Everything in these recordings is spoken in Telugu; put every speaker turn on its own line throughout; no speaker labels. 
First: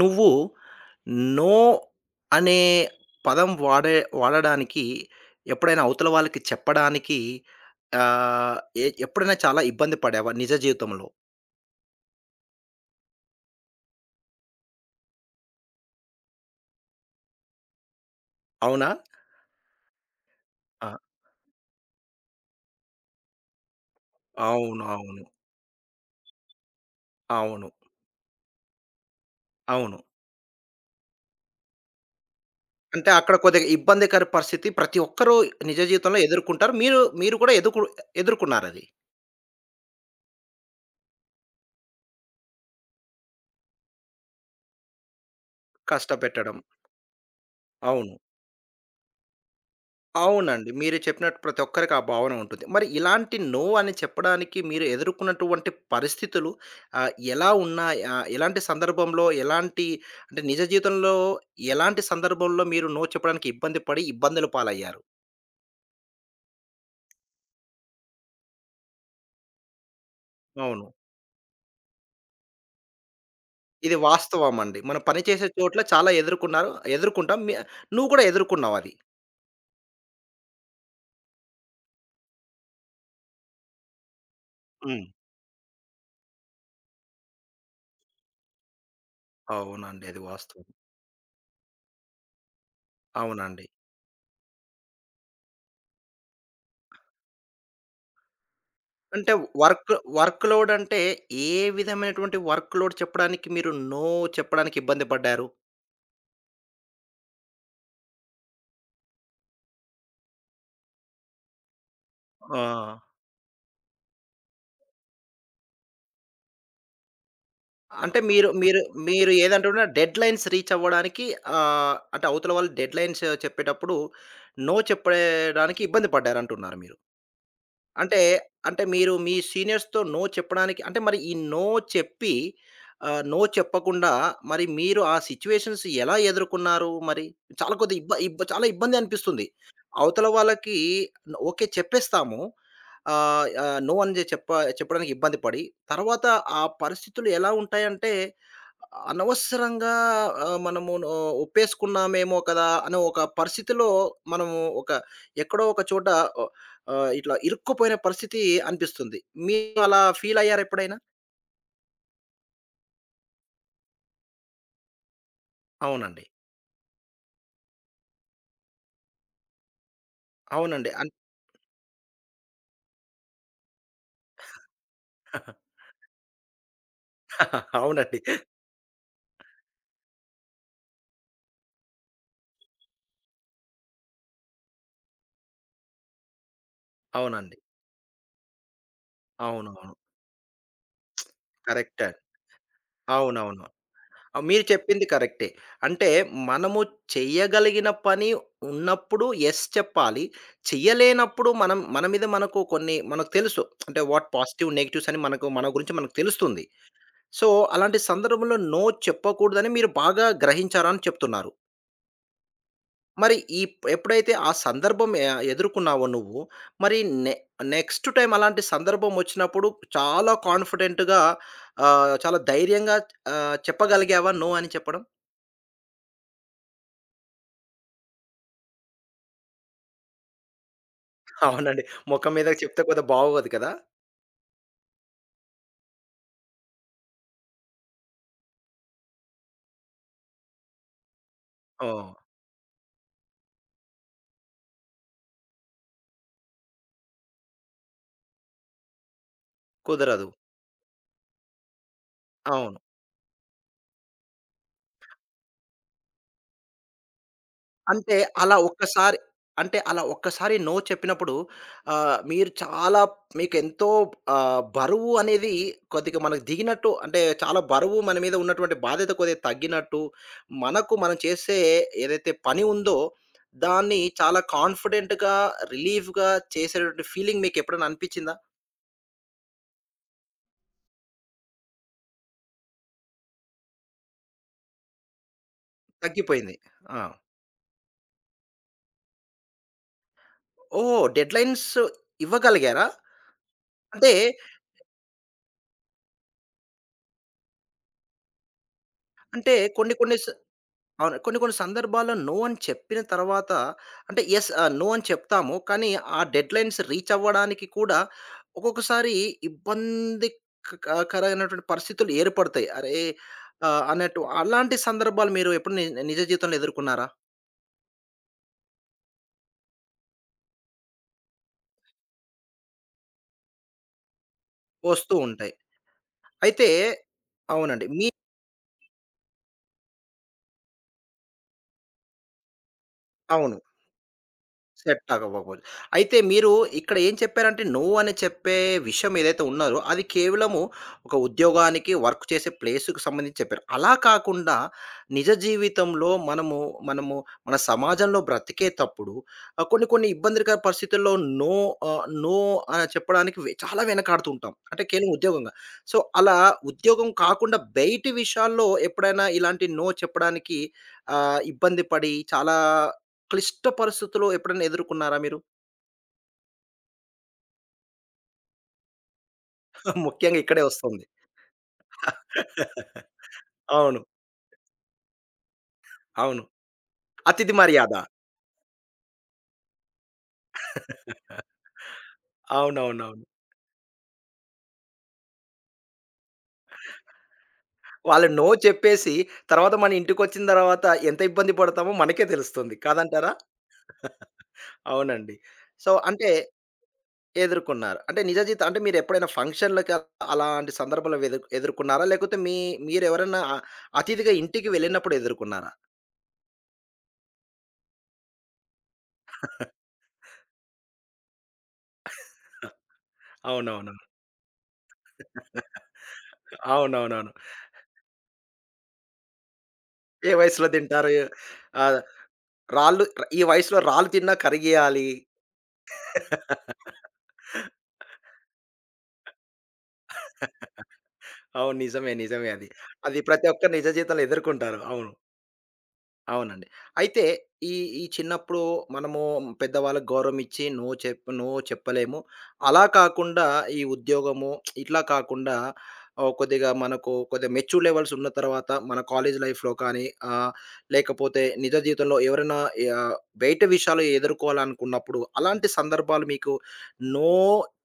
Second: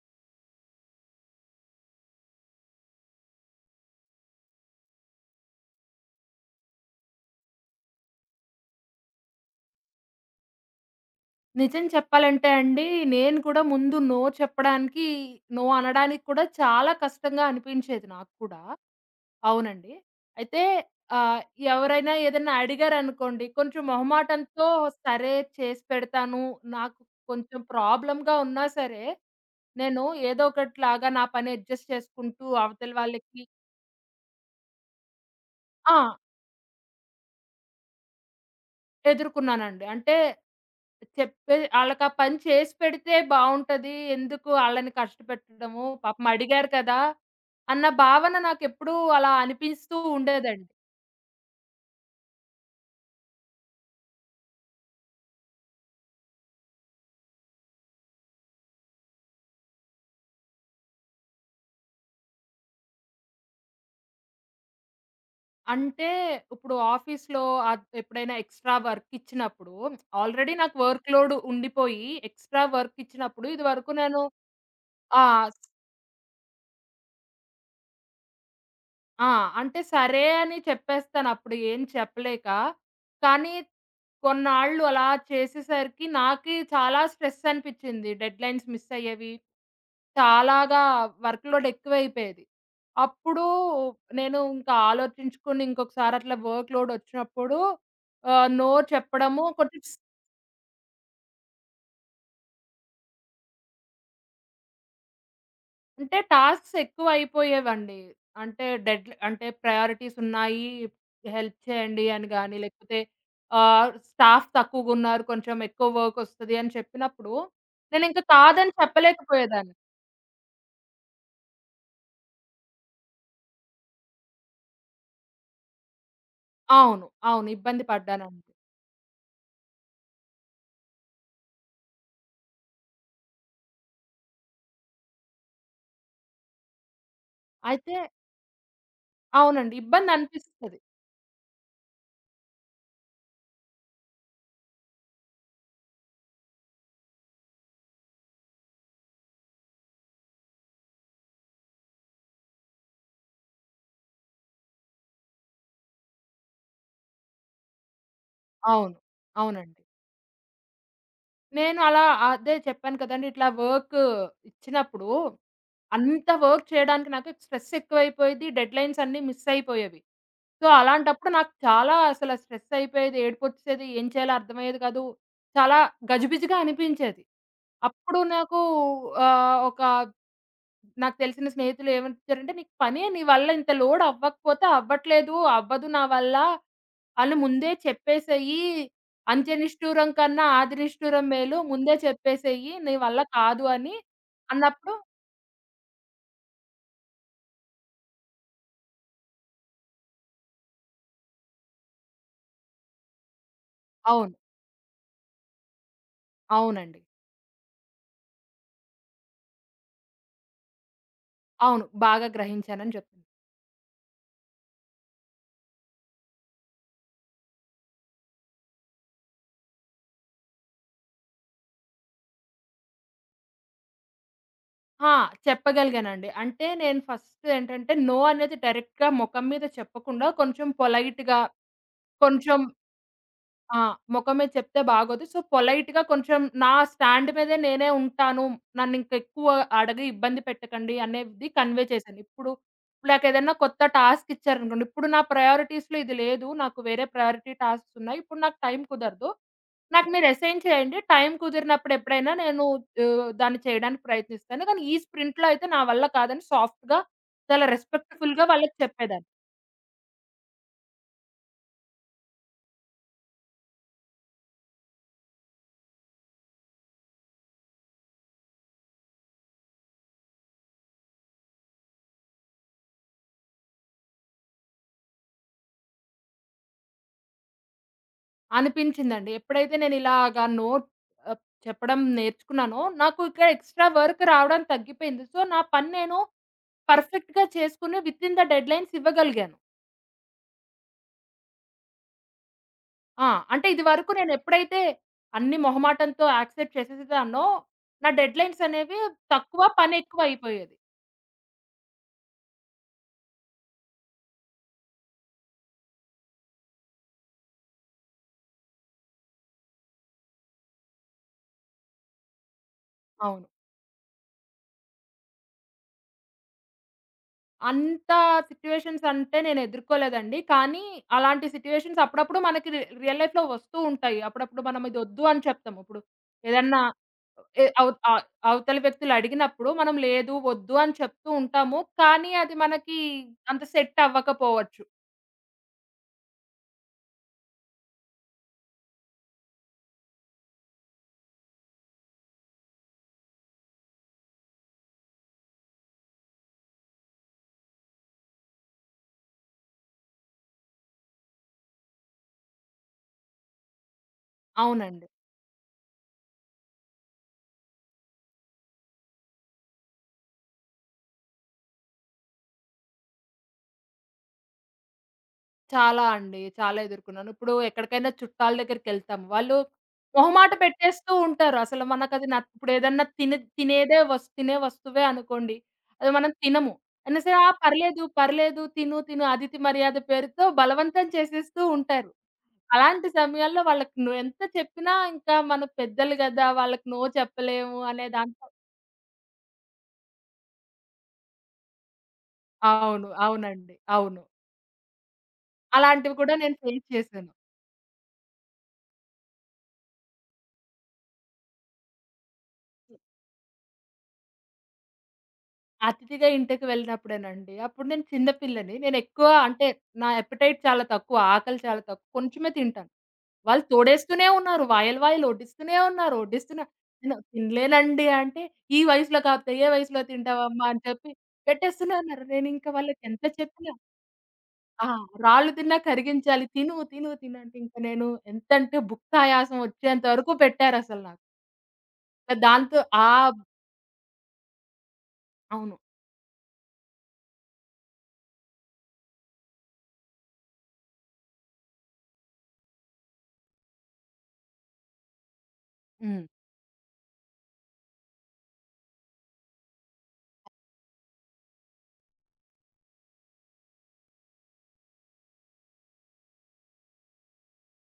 నువ్వు నో అనే పదం వాడడానికి ఎప్పుడైనా అవతల వాళ్ళకి చెప్పడానికి ఆహ్, ఎప్పుడైనా చాలా ఇబ్బంది పడావా నిజ జీవితంలో?
నిజం చెప్పాలంటే అండి, నేను కూడా ముందు నో చెప్పడానికి, నో అనడానికి కూడా చాలా కష్టంగా అనిపించేది నాకు కూడా.
అవునా?
అవునండి. అయితే
ఆ!
ఆహ్, ఎవరైనా ఏదైనా అడిగారనుకోండి, కొంచెం మొహమాటంతో
అవును. అవును.
సరే చేసి పెడతాను. నాకు కొంచెం
అవును.
ప్రాబ్లమ్‌గా ఉన్నా సరే,
అవును.
నేను ఏదో ఒకటిలాగా నా పని అడ్జస్ట్ చేసుకుంటూ అవతల
అంటే అక్కడ
వాళ్ళకి.
కొద్దిగా ఇబ్బందికర పరిస్థితి ప్రతి ఒక్కరూ నిజ
ఆ!
జీవితంలో ఎదుర్కొంటారు. మీరు మీరు కూడా ఎదుర్కొన్నారది.
ఎదుర్కొన్నానండి. అంటే చెప్పే ఆళ్ళకా పని చేసి పెడితే బావుంటది. ఎందుకు ఆళ్ళని కష్టపెట్టడము, పాపం
కష్టపెట్టడం.
అడిగారు కదా! అన్న
అవును.
భావన నాకెప్పుడూ అలా అనిపిస్తూ ఉండేదండి.
అవునండి. మీరు చెప్పినట్టు ప్రతి ఒక్కరికి ఆ భావన ఉంటుంది. మరి ఇలాంటి నో అని చెప్పడానికి మీరు ఎదుర్కొన్నటువంటి పరిస్థితులు ఎలా ఉన్నాయి? ఎలాంటి సందర్భంలో, అంటే నిజ జీవితంలో ఎలాంటి సందర్భంలో మీరు నో చెప్పడానికి ఇబ్బంది పడి, ఇబ్బందుల పాలయ్యారు?
అంటే ఇప్పుడు ఆఫీస్‌లో ఎప్పుడైనా ఎక్స్‌ట్రా వర్క్ ఇచ్చినప్పుడు, ఆల్రెడీ నాకు
అవును.
వర్క్ లోడ్ ఉండిపోయి ఎక్స్‌ట్రా వర్క్ ఇచ్చినప్పుడు ఇదివరకు
ఇది
నేను
వాస్తవం అండి. మనం పని
ఆ!
చేసే చోట్ల చాలా ఎదుర్కొంటాం. నువ్వు కూడా ఎదుర్కొన్నావది.
ఆ! అంటే సరే అని చెప్పేస్తాను, అప్పుడు ఏం చెప్పలేక. కానీ కొన్నాళ్ళు
హ్మ్.
అలా చేసేసరికి నాకి చాలా స్ట్రెస్ అనిపిచ్చింది. డెడ్‌లైన్స్ మిస్ అయ్యేవి.
అవునండి. అది వాస్తవం.
చాలాగా వర్క్ లోడ్ ఎక్కువైపోయేది. అప్పుడు
అవునండి.
నేను ఇంకా ఆలోచించుకొని ఇంకొకసారి అట్లా వర్క్ లోడ్ వచ్చినప్పుడు నో
అంటే
చెప్పడము కొంచెం
వర్క్ వర్క్ లోడ్ అంటే ఏ విధమైనటువంటి వర్క్ లోడ్ చెప్పడానికి మీరు నో చెప్పడానికి ఇబ్బంది పడ్డారు?
అంటే టాస్క్స్ ఎక్కువైపోయేవండి. అంటే డెడ్‌లీ అంటే ప్రయారిటీస్ ఉన్నాయి. హెల్ప్ చేయండి అని గాని,
ఆ!
లేకపోతే స్టాఫ్ తక్కువగున్నారు, కొంచెం ఎక్కువ వర్క్ వస్తది అని చెప్పినప్పుడు
అంటే
నేనింక
మీరు
కాదని
మీరు మీరు
చెప్పలేకపోయేదాన్ని.
ఏదంటున్నా డెడ్‌లైన్స్ రీచ్ అవ్వడానికి అంటే అవతల వాళ్ళు డెడ్‌లైన్స్ చెప్పేటప్పుడు నో చెప్పడానికి ఇబ్బంది పడ్డారంటున్నారు మీరు.
అవును. అవును, ఇబ్బంది
అంటే,
పడ్డానండి.
అంటే మీరు మీ సీనియర్స్‌తో నో చెప్పడానికి అంటే మరి ఈ నో చెప్పి నో చెప్పకుండా మరి మీరు ఆ సిట్యుయేషన్స్ ఎలా ఎదుర్కొన్నారు మరి? చాలా
అయితే
కొద్దిగా ఇబ్బ ఇబ్బ చాలా ఇబ్బంది అనిపిస్తుంది.
అవునండి,
అవతల వాళ్ళకి
ఇబ్బందనిపిస్తది.
ఓకే చెప్పేస్తాము. ఆహ్, ఆహ్, నో అని చెప్ప చెప్పడానికి ఇబ్బంది పడి, తర్వాత ఆ పరిస్థితులు ఎలా ఉంటాయంటే అనవసరంగా మనము నో ఒప్పేసుకున్నామేమో కదా! అనే ఒక పరిస్థితిలో మనము ఎక్కడో ఒక చోట ఇట్లా ఇరుక్కుపోయిన పరిస్థితి
అవును.
అనిపిస్తుంది.
అవునండి.
మీరు అలా ఫీల్ అయ్యారా ఎప్పుడైనా?
నేను అలా, అదే చెప్పాను కదండీ! ఇట్లా వర్క్ ఇచ్చినప్పుడు,
అవునండి.
అంత వర్క్ చేయడానికి నాకు స్ట్రెస్ ఎక్కువైపోయేది. డెడ్‌లైన్స్ అన్నీ మిస్ అయిపోయేవి. సో,
అవునండి.
అలాంటప్పుడు నాకు చాలా అసల స్ట్రెస్ అయిపోయేది. ఏడుపొచ్చేసేది. ఏం చేయాలో అర్థమయ్యేది కాదు. చాలా గజిబిజిగా అనిపించేది.
అవునండి.
అప్పుడు నాకు ఒక నాకు తెలిసిన స్నేహితులు ఏమని చెప్పారంటే, "నీకు పనే, నీ వల్ల ఇంత లోడ్ అవ్వకపోతే అవ్వట్లేదు. అవ్వదు నా వల్ల." ఆళ్ళు
అవునండి.
ముందే చెప్పేసేయి. అంత్య
అవునవును.
నిష్ఠూరం కన్నా ఆది నిష్ఠూరం మేలు. ముందే
కరెక్టే.
చెప్పేసేయి, నీ వల్ల
అవునవును.
కాదు అని
మీరు
అన్నప్పుడు.
చెప్పింది కరెక్టే. అంటే మనము చెయ్యగలిగిన పని ఉన్నప్పుడు యెస్ చెప్పాలి. చెయ్యలేనప్పుడు మనం మన మీద మనకు కొన్ని మనకు తెలుసు. అంటే వాట్
అవును.
పాజిటివ్, నెగెటివ్స్ అని మనకు మన గురించి మనకు తెలుస్తుంది.
అవునండి.
సో, అలాంటి సందర్భంలో నో చెప్పకూడదని మీరు బాగా గ్రహించారని చెప్తున్నారు.
అవును, బాగా గ్రహించానని చెప్పింది.
మరి ఈ ఎప్పుడైతే ఆ సందర్భం ఎదుర్కొన్నావో నువ్వు, మరి నె నెక్స్ట్ టైమ్ అలాంటి సందర్భం వచ్చినప్పుడు చాలా కాన్ఫిడెంట్‌గా, చాలా ధైర్యంగా చెప్పగలిగావా నో అని చెప్పడం?
ఆ! చెప్పగలిగానండి. అంటే నేను ఫస్ట్ ఏంటంటే, నో అనేది డైరెక్ట్‌గా మొఖం మీద చెప్పకుండా కొంచెం పొలైట్‌గా,
అవునండి. మొఖం
కొంచెం
మీదకి చెప్తే కొద్దిగా బాగోదు కదా!
ఆ! మొఖం మీద చెప్తే బాగోదు. సో, పొలైట్‌గా కొంచెం నా స్టాండ్ మీదే నేనే ఉంటాను. నన్నింకెక్కువ అడగి ఇబ్బంది పెట్టకండి అనేది కన్వే
ఓహ్!
చేశాను. ఇప్పుడు ఇప్పుడు నాకేదన్నా కొత్త టాస్క్ ఇచ్చారనుకోండి, ఇప్పుడు నా ప్రయారిటీస్‌లో ఇది లేదు. నాకు వేరే ప్రయారిటీ టాస్క్స్ ఉన్నాయి. ఇప్పుడు నాకు టైం కుదరదు. నాకు మీరు
కుదరదు.
అసైన్ చేయండి. టైం కుదిరినప్పుడు ఎప్పుడైనా నేను
అవును.
దాన్ని చేయడానికి ప్రయత్నిస్తాను. కానీ ఈ స్ప్రింట్‌లో అయితే నా వల్ల కాదని సాఫ్ట్‌గా, చాలా
అంటే
రెస్పెక్ట్‌ఫుల్‌గా
అలా
వాళ్ళకి
ఒక్కసారి
చెప్పేదాన్ని.
అంటే అలా ఒక్కసారి నో చెప్పినప్పుడు మీరు చాలా మీకెంతో బరువు అనేది కొద్దిగా మనకు దిగినట్టు అంటే చాలా బరువు మన మీద ఉన్నటువంటి బాధ్యత కొద్దిగా తగ్గినట్టు, మనకు మనం చేసే ఏదైతే పని ఉందో దాన్ని చాలా కాన్ఫిడెంట్‌గా, రిలీఫ్‌గా చేసేటటువంటి ఫీలింగ్ మీకెప్పుడైనా అనిపిచ్చిందా?
అనిపించిందండి. ఎప్పుడైతే నేనిలాగా నో ఆహ్, చెప్పడం నేర్చుకున్నానో, నాకు ఇక్కడ ఎక్స్‌ట్రా వర్క్ రావడం తగ్గిపోయింది. సో, నా పని నేను
తగ్గిపోయింది. ఆ!
పర్ఫెక్ట్‌గా చేసుకుని వితిన్ ద డెడ్‌లైన్స్ ఇవ్వగలిగాను.
ఓహ్! డెడ్‌లైన్స్ ఇవ్వగలిగారా?
ఆ! అంటే
అంటే,
ఇదివరకు నేనెప్పుడైతే అన్ని మొహమాటంతో యాక్సెప్ట్ చేసేసేదాన్నో, నా డెడ్‌లైన్స్ అనేవి
అంటే
తక్కువ,
కొన్ని కొన్ని
పనెక్కువ అయిపోయేది.
అవును. కొన్ని కొన్ని సందర్భాల్లో నో అని చెప్పిన తర్వాత అంటే యెస్, నో అని చెప్తాము. కానీ ఆ డెడ్‌లైన్స్ రీచ్ అవ్వడానికి కూడా ఒక్కొక్కసారి ఇబ్బంది క క కరమైనటువంటి పరిస్థితులు ఏర్పడతాయి. అరే!
అవును.
అన్నట్టు అలాంటి సందర్భాలు మీరు ఎప్పుడు నిజ జీవితంలో ఎదుర్కొన్నారా?
అంత సిట్యుయేషన్స్ అంటే నేను ఎదుర్కోలేదండి. కానీ అలాంటి సిట్యుయేషన్స్ అప్పుడప్పుడు మనకి రియల్ లైఫ్‌లో వస్తూ ఉంటాయి. అప్పుడప్పుడు మనం
వస్తూ
ఇదొద్దు అని
ఉంటాయి.
చెప్తాం. ఇప్పుడు
అయితే
ఏదన్నా ఎ
అవునండి.
అవ ఆహ్, అవతలి వ్యక్తులు అడిగినప్పుడు మనం లేదు, వద్దు అని చెప్తూ ఉంటాము. కానీ అది మనకి
అవును.
అంత సెట్ అవ్వకపోవచ్చు.
సెట్ అవ్వకపోవచ్చు. అయితే మీరు ఇక్కడ ఏం చెప్పారంటే, నో అని చెప్పే విషయం ఏదైతే ఉన్నారో, అది కేవలము ఒక ఉద్యోగానికి, వర్క్ చేసే ప్లేస్‌కి సంబంధించి చెప్పారు. అలా కాకుండా నిజ జీవితంలో మనము మన సమాజంలో బ్రతికేతప్పుడు కొన్ని కొన్ని ఇబ్బందికర పరిస్థితుల్లో నో నో అని చెప్పడానికి చాలా వెనకాడుతూ ఉంటాం. అంటే
అవునండి.
కేవలం ఉద్యోగంగా. సో, అలా ఉద్యోగం కాకుండా బయటి విషయాల్లో ఎప్పుడైనా ఇలాంటి నో చెప్పడానికి ఇబ్బంది పడి చాలా క్లిష్ట పరిస్థితులు ఎప్పుడైనా ఎదుర్కున్నారా మీరు?
చాలా అండి, చాలా ఎదుర్కున్నాను. ఇప్పుడు ఎక్కడికైనా చుట్టాల దగ్గరికెళ్తాము. వాళ్ళు
ముఖ్యంగా
మొహమాట
ఇక్కడే వస్తుంది.
పెట్టేస్తూ ఉంటారు. అసలు మనకది ఇప్పుడేదన్నా తిని తినేదే
అవును.
వస్ తినే వస్తువే అనుకోండి. అది మనం
అవును.
తినము. అయినా సరే, "ఆ!
అతిథి మర్యాద.
పర్లేదు, పర్లేదు. తిను, తిను" అతిథి మర్యాద పేరుతో బలవంతం చేసేస్తూ ఉంటారు. అలాంటి
అవునవునవును.
సమయాల్లో వాళ్ళకి నువ్వు ఎంత చెప్పినా, ఇంకా మన పెద్దలు గదా! వాళ్ళకి నో చెప్పలేము అనే
వాళ్ళు నో
దాంతో.
చెప్పేసి తర్వాత మన ఇంటికొచ్చిన తర్వాత ఎంత ఇబ్బంది పడతామో మనకే తెలుస్తుంది.
అవును.
కాదంటారా?
అవునండి. అవును.
అవునండి. సో,
అలాంటివి
అంటే
కూడా నేను ఫేస్ చేశాను.
ఎదుర్కొన్నారు. అంటే నిజ జీవితం అంటే మీరెప్పుడైనా ఫంక్షన్‌లకి అలాంటి సందర్భాలు ఎదుర్కొన్నారా? లేకపోతే మీరెవరైనా అతిథిగా ఇంటికి వెళ్ళినప్పుడు ఎదుర్కొన్నారా?
అతిథిగా ఇంటికి వెళ్ళినప్పుడేనండి. అప్పుడు నేను చిన్న పిల్లని. నేనెక్కువ అంటే, నా అపెటైట్ చాలా తక్కువ. ఆకలి చాలా తక్కువ. కొంచెమే తింటాను. వాళ్ళు
అవునవునవును.
తోడేస్తూనే ఉన్నారు. వాయలు వాయలు వడ్డిస్తూనే ఉన్నారు. వడ్డిస్తున్నా నేను
అవునవునవును.
తినలేనండి అంటే, "ఈ వయసులో కాపోతే ఏ వయసులో
ఏ
తింటావమ్మా"
వయసులో
అని
తింటారు?
చెప్పి
ఆ!
పెట్టేస్తూనే ఉన్నారు. నేనింక
రాళ్ళు
వాళ్ళకెంత
ఈ
చెప్పినా
వయసులో రాళ్ళు తిన్నా
ఆ!
కరిగియాలి.
రాళ్ళు తిన్నా కరిగించాలి, తిను, తిను, తిను అంటే ఇంక నేను ఎంతంటే భుక్తాయాసం వచ్చేంత వరకు పెట్టారసలు నాకు.
అవును. నిజమే. నిజమే అది.
దాంతో ఆ.
అది ప్రతి ఒక్కరు నిజ జీవితంలో ఎదుర్కొంటారు. అవును.
అవును.
అవునండి. అయితే ఈ ఈ చిన్నప్పుడు మనము పెద్దవాళ్ళకి గౌరవం ఇచ్చి నో నో చెప్పలేము. అలా కాకుండా ఈ ఉద్యోగము ఇట్లా కాకుండా
హ్మ్.
కొద్దిగా మనకు కొద్దిగా మెచ్యూర్ లెవెల్స్ ఉన్న తర్వాత మన కాలేజ్ లైఫ్‌లో కానీ ఆహ్, లేకపోతే నిజ జీవితంలో ఎవరైనా ఆహ్, బయట విషయాలు ఎదుర్కోవాలనుకున్నప్పుడు అలాంటి సందర్భాలు మీకు నో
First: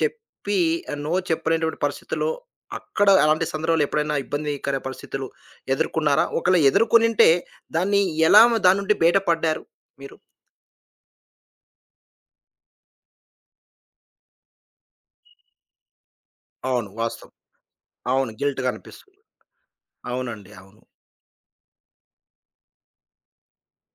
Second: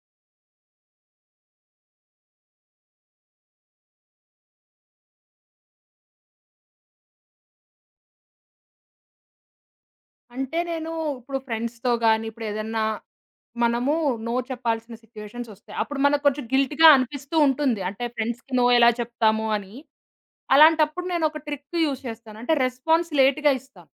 చెప్పి నో చెప్పలేనటువంటి పరిస్థితుల్లో అక్కడ అలాంటి సందర్భాలు ఎప్పుడైనా ఇబ్బందికర పరిస్థితులు ఎదుర్కొన్నారా? ఒకవేళ ఎదుర్కొనుంటే దాన్ని ఎలా మ దాని నుండి బయట పడ్డారు మీరు?
అంటే నేను ఇప్పుడు ఫ్రెండ్స్‌తో గాని, ఇప్పుడేదన్నా మనము నో చెప్పాల్సిన సిట్యుయేషన్స్ ఒస్తాయి. అప్పుడు మనకు కొంచెం గిల్ట్‌గా
అవును. వాస్తవం.
అనిపిస్తూ ఉంటుంది. అంటే
అవును.
ఫ్రెండ్స్‌కి నో
గిల్ట్‌గా
ఎలా
అనిపిస్తుంది.
చెప్తాము అని.
అవునండి. అవును.
అలాంటప్పుడు నేనొక ట్రిక్ యూజ్ చేస్తాను. అంటే రెస్పాన్స్ లేట్‌గా ఇస్తాను.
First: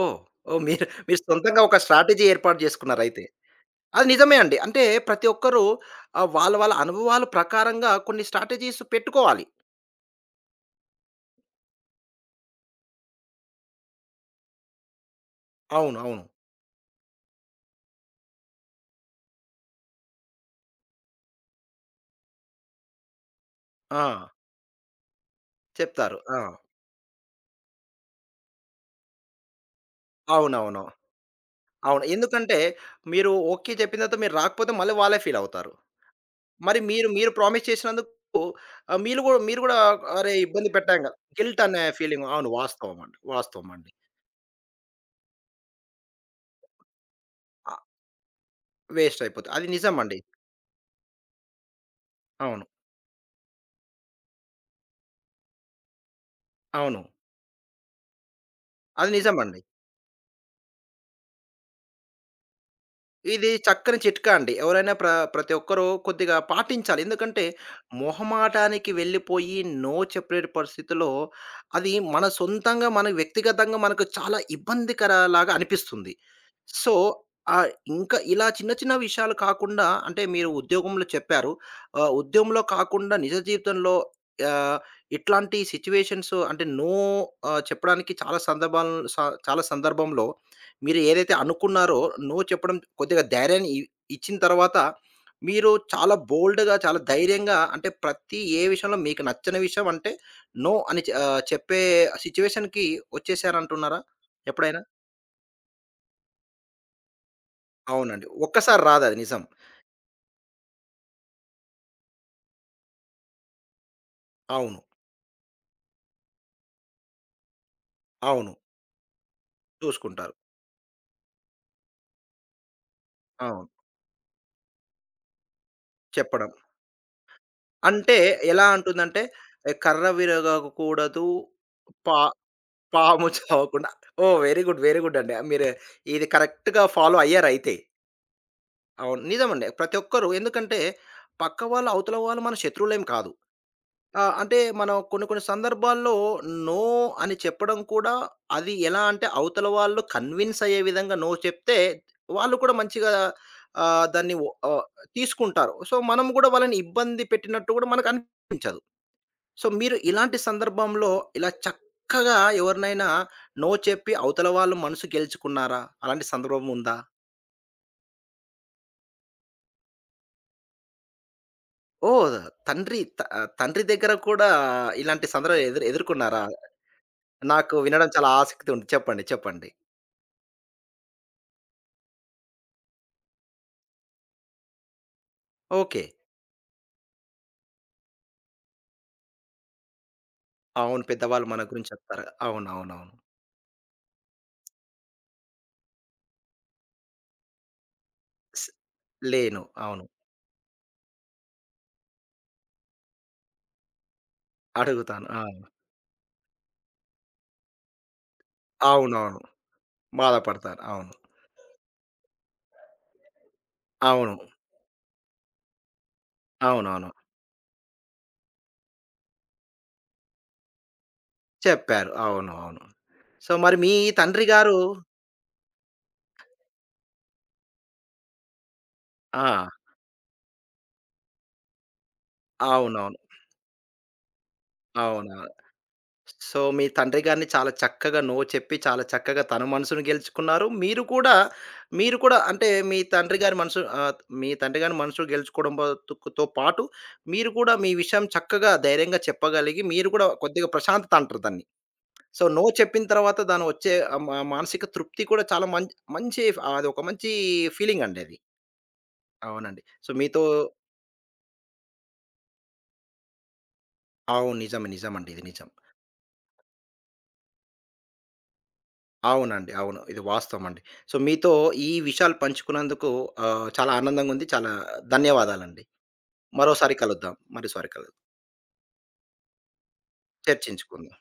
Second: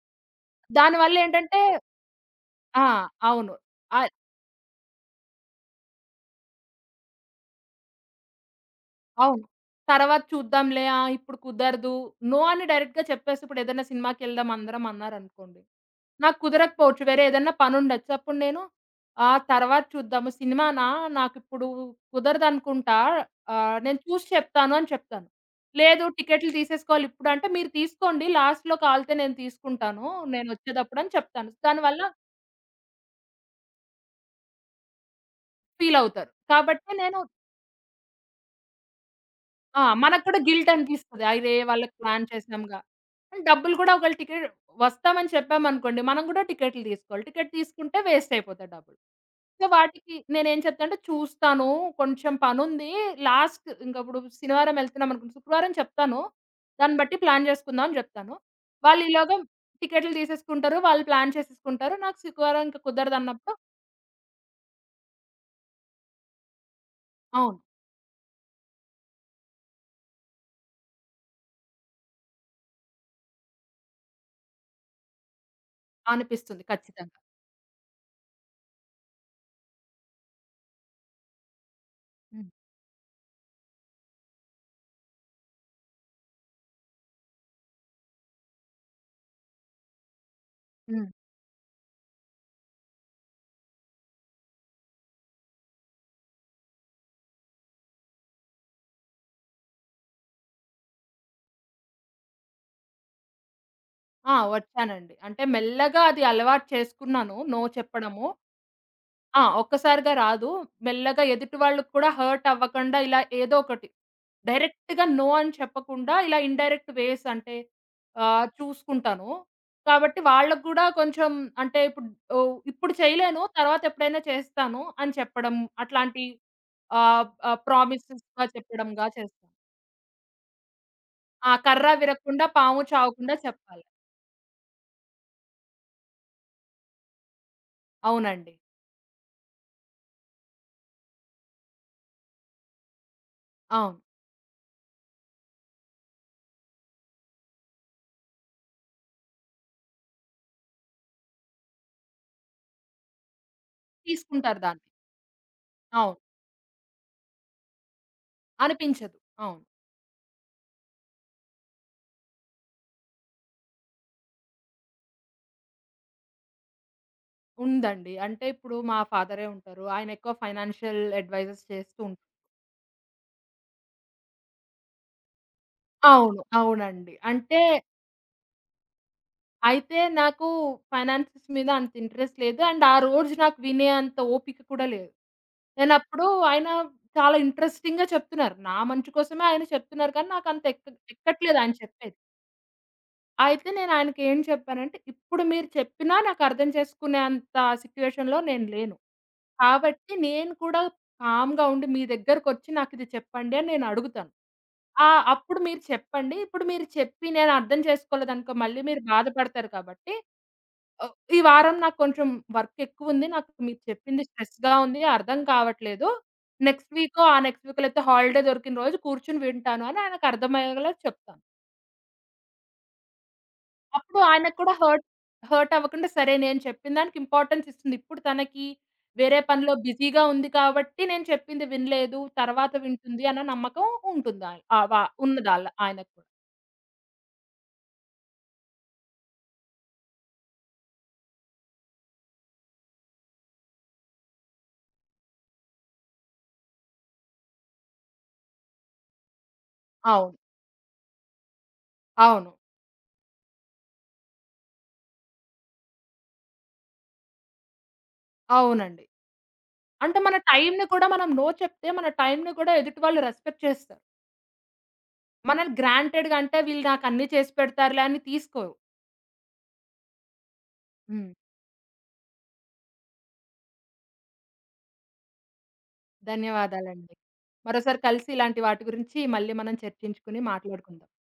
ఓహ్! ఓహ్! మీరు మీరు
దానివల్లేంటంటే
సొంతంగా ఒక స్ట్రాటజీ ఏర్పాటు
ఆ!
చేసుకున్నారయితే.
అవును.
అది
ఆహ్,
నిజమే అండి. అంటే ప్రతి ఒక్కరు వాళ్ళ వాళ్ళ అనుభవాల ప్రకారంగా కొన్ని స్ట్రాటజీస్
అవును.
పెట్టుకోవాలి.
తర్వాత చూద్దాంలే. ఆ! ఇప్పుడు కుదరదు. నో అని డైరెక్ట్‌గా చెప్పేసి, ఇప్పుడేదైనా సినిమాకెళ్దాం అందరం అన్నారనుకోండి,
అవును. అవును.
నాకు కుదరకపోవచ్చు. వేరే ఏదన్నా పనుండొచ్చు. అప్పుడు నేను ఆ! తర్వాత చూద్దాము. సినిమానా, నాకిప్పుడు కుదరదనుకుంటా. నేను
ఆ!
చూసి చెప్తాను అని చెప్తాను. లేదు,
చెప్తారు. ఆ!
టికెట్లు తీసేసుకోవాలి ఇప్పుడంటే, మీరు తీసుకోండి. లాస్ట్‌లో కావాలితే నేను తీసుకుంటాను
అవునవును. అవును.
నేనొచ్చేటప్పుడు అని చెప్తాను. దానివల్ల
అవును. ఎందుకంటే మీరు ఓకే చెప్పిన తర్వాత మీరు రాకపోతే మళ్ళీ వాళ్ళే ఫీల్ అవుతారు.
ఫీలవుతారు.
మరి
కాబట్టి
మీరు
నేను
మీరు ప్రామిస్ చేసినందుకు మీరు గూడా
ఆ! మనకు
అరే!
కూడా
ఇబ్బంది
గిల్ట్
పెట్టాం గదా!
అనిపిస్తది. అరే!
గిల్ట్ అనే
వాళ్ళకి ప్లాన్
ఫీలింగ్, అవును.
చేశాంగా.
వాస్తవం అండి. వాస్తవం
డబ్బులు
అండి.
కూడా, ఒకవేళ టికెట్ వస్తామని చెప్పామనుకోండి, మనం కూడా టికెట్లు తీసుకోవాలి. టికెట్
ఆహ్,
తీసుకుంటే వేస్ట్ అయిపోతాయి డబ్బులు.
వేస్ట్ అయిపోతది.
సో,
అది
వాటికి
నిజమండి.
నేనేం చెప్తానంటే, చూస్తాను, కొంచెం
అవును.
పనుంది. లాస్ట్ ఇంక, ఇప్పుడు శనివారం ఎళ్తున్నామనుకోండి, శుక్రవారం చెప్తాను. దాన్ని
అవును.
బట్టి ప్లాన్ చేసుకుందాం అని జెప్తాను. వాళ్ళు
అది
ఈలోగా
నిజమండి.
టికెట్లు తీసేసుకుంటారు. వాళ్ళు ప్లాన్ చేసేసుకుంటారు. నాకు శుక్రవారం ఇంక
ఇది
కుదరదన్నప్పుడు.
చక్కని చిట్కా అండి. ఎవరైనా ప్రతి ఒక్కరు కొద్దిగా పాటించాలి. ఎందుకంటే,
అవును.
మొహమాటానికి వెళ్ళిపోయి నో చెప్పలేని పరిస్థితిలో అది మన సొంతంగా, మన వ్యక్తిగతంగా మనకు చాలా ఇబ్బందికరలాగా అనిపిస్తుంది.
అనిపిస్తుంది
సో,
ఖచ్చితంగా.
ఆహ్, ఇంకా ఇలా చిన్న చిన్న విషయాలు కాకుండా అంటే మీరు ఉద్యోగంలో చెప్పారు.
హ్మ్.
ఉద్యోగంలో కాకుండా నిజ జీవితంలో ఆహ్, ఇట్లాంటి సిట్యుయేషన్స్ అంటే నో చెప్పడానికి చాలా సందర్భాలను స చాలా సందర్భంలో మీరు
హ్మ్.
ఏదైతే అనుకున్నారో, నో చెప్పడం కొద్దిగా ధైర్యాన్ని ఇచ్చిన తర్వాత, మీరు చాలా బోల్డ్‌గా, చాలా ధైర్యంగా అంటే ప్రతి ఏ విషయంలో మీకు నచ్చని విషయం అంటే, నో అని చెప్పే సిట్యుయేషన్‌కి వచ్చేసారంటున్నారా
ఆ!
ఎప్పుడైనా?
వచ్చానండి. అంటే మెల్లగా అది అలవాటు చేసుకున్నాను, నో
అవునండి.
చెప్పడము.
ఒక్కసారి రాదది నిజం.
ఆ! ఒక్కసారిగా రాదు. మెల్లగా ఎదుటి వాళ్ళకి కూడా హర్ట్ అవ్వకండా ఇలా ఏదో ఒకటి.
అవును.
డైరెక్ట్‌గా నో అని చెప్పకుండా ఇలా ఇన్‌డైరెక్ట్ వేస్ అంటే
అవును.
చూసుకుంటాను. కాబట్టి
చూసుకుంటారు.
వాళ్ళకి కూడా కొంచెం అంటే ఇప్పుడు ఓహ్, ఇప్పుడు చేయలేను,
అవును.
తర్వాత ఎప్పుడైనా చేస్తాను అని చెప్పడం. అట్లాంటి
చెప్పడం.
ఆహ్, ఆహ్,
అంటే
ప్రామిసెస్‌గా
ఎలా
చెప్పడంగా
అంటుందంటే,
చేస్తాను.
"ఏ, కర్ర విరగకూడదు,
ఆ! కర్ర
పా
విరక్కుండా, పాము
పాము
చావకుండా చెప్పాలి.
చావకుండా." ఓహ్! Very good. వెరీ గుడ్ అండి. మీరు ఇది కరెక్ట్‌గా ఫాలో అయ్యారయితే.
అవునండి.
అవును. నిజమండి. ప్రతి ఒక్కరు ఎందుకంటే, పక్క వాళ్ళు, అవతల వాళ్ళు మన శత్రువులేం కాదు.
అవును,
అంటే మనం కొన్ని కొన్ని సందర్భాల్లో నో అని చెప్పడం కూడా అది ఎలా అంటే అవతల వాళ్ళు కన్విన్స్ అయ్యే విధంగా నో చెప్తే, వాళ్ళు కూడా మంచిగా దాన్ని
తీసుకుంటారు దాన్ని.
తీసుకుంటారు. సో,
అవును,
మనం కూడా వాళ్ళని ఇబ్బంది పెట్టినట్టు కూడా మనకు అనిపించదు.
అనిపించదు. అవును.
సో, మీరు ఇలాంటి సందర్భంలో ఇలా చక్కగా ఎవరినైనా నో చెప్పి అవతల వాళ్ళు మనసు గెలుచుకున్నారా? అలాంటి సందర్భం ఉందా?
ఉందండి. అంటే ఇప్పుడు మా ఫాదరే ఉంటారు. ఆయన ఎక్కువ ఫైనాన్షియల్ అడ్వైజెస్ చేస్తూ
ఓహ్! తండ్రి దగ్గర కూడా ఇలాంటి సందర్భం
అవును.
ఎదుర్కొన్నారా?
అవునండి. అంటే,
నాకు వినడం చాలా ఆసక్తి ఉంది. చెప్పండి. చెప్పండి.
అయితే నాకు ఫైనాన్సెస్ మీద అంత ఇంట్రెస్ట్ లేదు. అండ్ ఆ రోజు నాకు వినే అంత ఓపిక కూడా లేదు.
ఓకే.
నేనప్పుడు, ఆయన చాలా ఇంట్రెస్టింగ్‌గా చెప్తున్నారు. నా మంచి కోసమే ఆయన చెప్తున్నారు, కానీ నాకంత
అవును. పెద్దవాళ్ళు
ఎక్కట్లేదు
మన
ఆయన
గురించి
చెప్పేది.
చెప్తారు. అవునవునవును.
అయితే నేను ఆయనకి ఏం చెప్పానంటే, ఇప్పుడు మీరు చెప్పినా నాకు అర్థం చేసుకునే అంత సిట్యుయేషన్‌లో నేను
స్
లేను.
లేను. అవును.
కాబట్టి నేను కూడా కామ్‌గా ఉండి మీ దగ్గరకొచ్చి నాకిది చెప్పండి అని నేను అడుగుతాను. ఆ!
అడుగుతాను. ఆ!
అప్పుడు మీరు చెప్పండి. ఇప్పుడు మీరు చెప్పి నేను అర్థం చేసుకోలేదనుకో, మళ్ళీ మీరు
అవునవును.
బాధపడతారు కాబట్టి
బాధపడతారు. అవును.
ఆహ్, ఈ వారం నాకు కొంచెం వర్క్ ఎక్కువుంది. నాకు మీరు చెప్పింది
అవును.
స్ట్రెస్‌గా ఉంది. అర్థం కావట్లేదు.
అవునవును.
ఆ నెక్స్ట్ వీకో లేకపోతే హాలిడే దొరికిన రోజు కూర్చొని వింటాను అని ఆయనకు అర్థమయ్యేలా చెప్తాను.
చెప్పారు. అవును. అవును. సో, మరి మీ
అప్పుడు
తండ్రి
ఆయనకు
గారు
కూడా హర్ట్ అవ్వకుండా సరే, నేను చెప్పిన దానికి ఇంపార్టెన్స్ ఇస్తుంది. ఇప్పుడు తనకి వేరే
ఆ!
పనిలో బిజీగా ఉంది కాబట్టి నేను చెప్పింది వినలేదు, తర్వాత
అవునవును.
వింటుంది అన్న నమ్మకం ఉంటుంది. ఆయ ఆహ్, వ
అవునా!
ఉన్నది ఆళ్ళ ఆయనకు కూడా.
సో, మీ తండ్రి గారిని చాలా చక్కగా నో చెప్పి, చాలా చక్కగా తన మనసును గెలుచుకున్నారు. మీరు కూడా అంటే మీ తండ్రి గారి మనసు గెలుచుకోవడం బతుకుతో పాటు, మీరు కూడా మీ విషయం చక్కగా ధైర్యంగా చెప్పగలిగి, మీరు కూడా
అవును.
కొద్దిగా ప్రశాంతత అంటారు దాన్ని. సో,
అవును.
నో చెప్పిన తర్వాత దాని వచ్చే మా మానసిక తృప్తి కూడా చాలా మంచి, మంచి అదొక మంచి ఫీలింగ్ అండి అది.
అవునండి.
అవునండి. సో,
అంటే మన
మీతో
టైమ్‌ని కూడా మనం నో చెప్తే మన టైమ్‌ని కూడా ఎదుటి వాళ్ళు రెస్పెక్ట్ చేస్తారు.
అవును. నిజమే. నిజమండి. ఇది నిజం.
మనల్ని గ్రాంటెడ్‌గా, అంటే వీళ్ళు నాకు అన్నీ చేసి పెడతారులే అని తీసుకోరు.
అవునండి. అవును. ఇది వాస్తవమండి. సో,
హ్మ్.
మీతో ఈ విషయాలు పంచుకున్నందుకు చాలా ఆనందంగుంది. చాలా ధన్యవాదాలండి. మరోసారి
ధన్యవాదాలండి.
కలుద్దాం. మరోసారి
మరోసారి
కలుద్దాం.
కలిసి ఇలాంటి వాటి గురించి మళ్ళీ మనం చర్చించుకొని మాట్లాడుకుందాం.
చర్చించుకుందాం.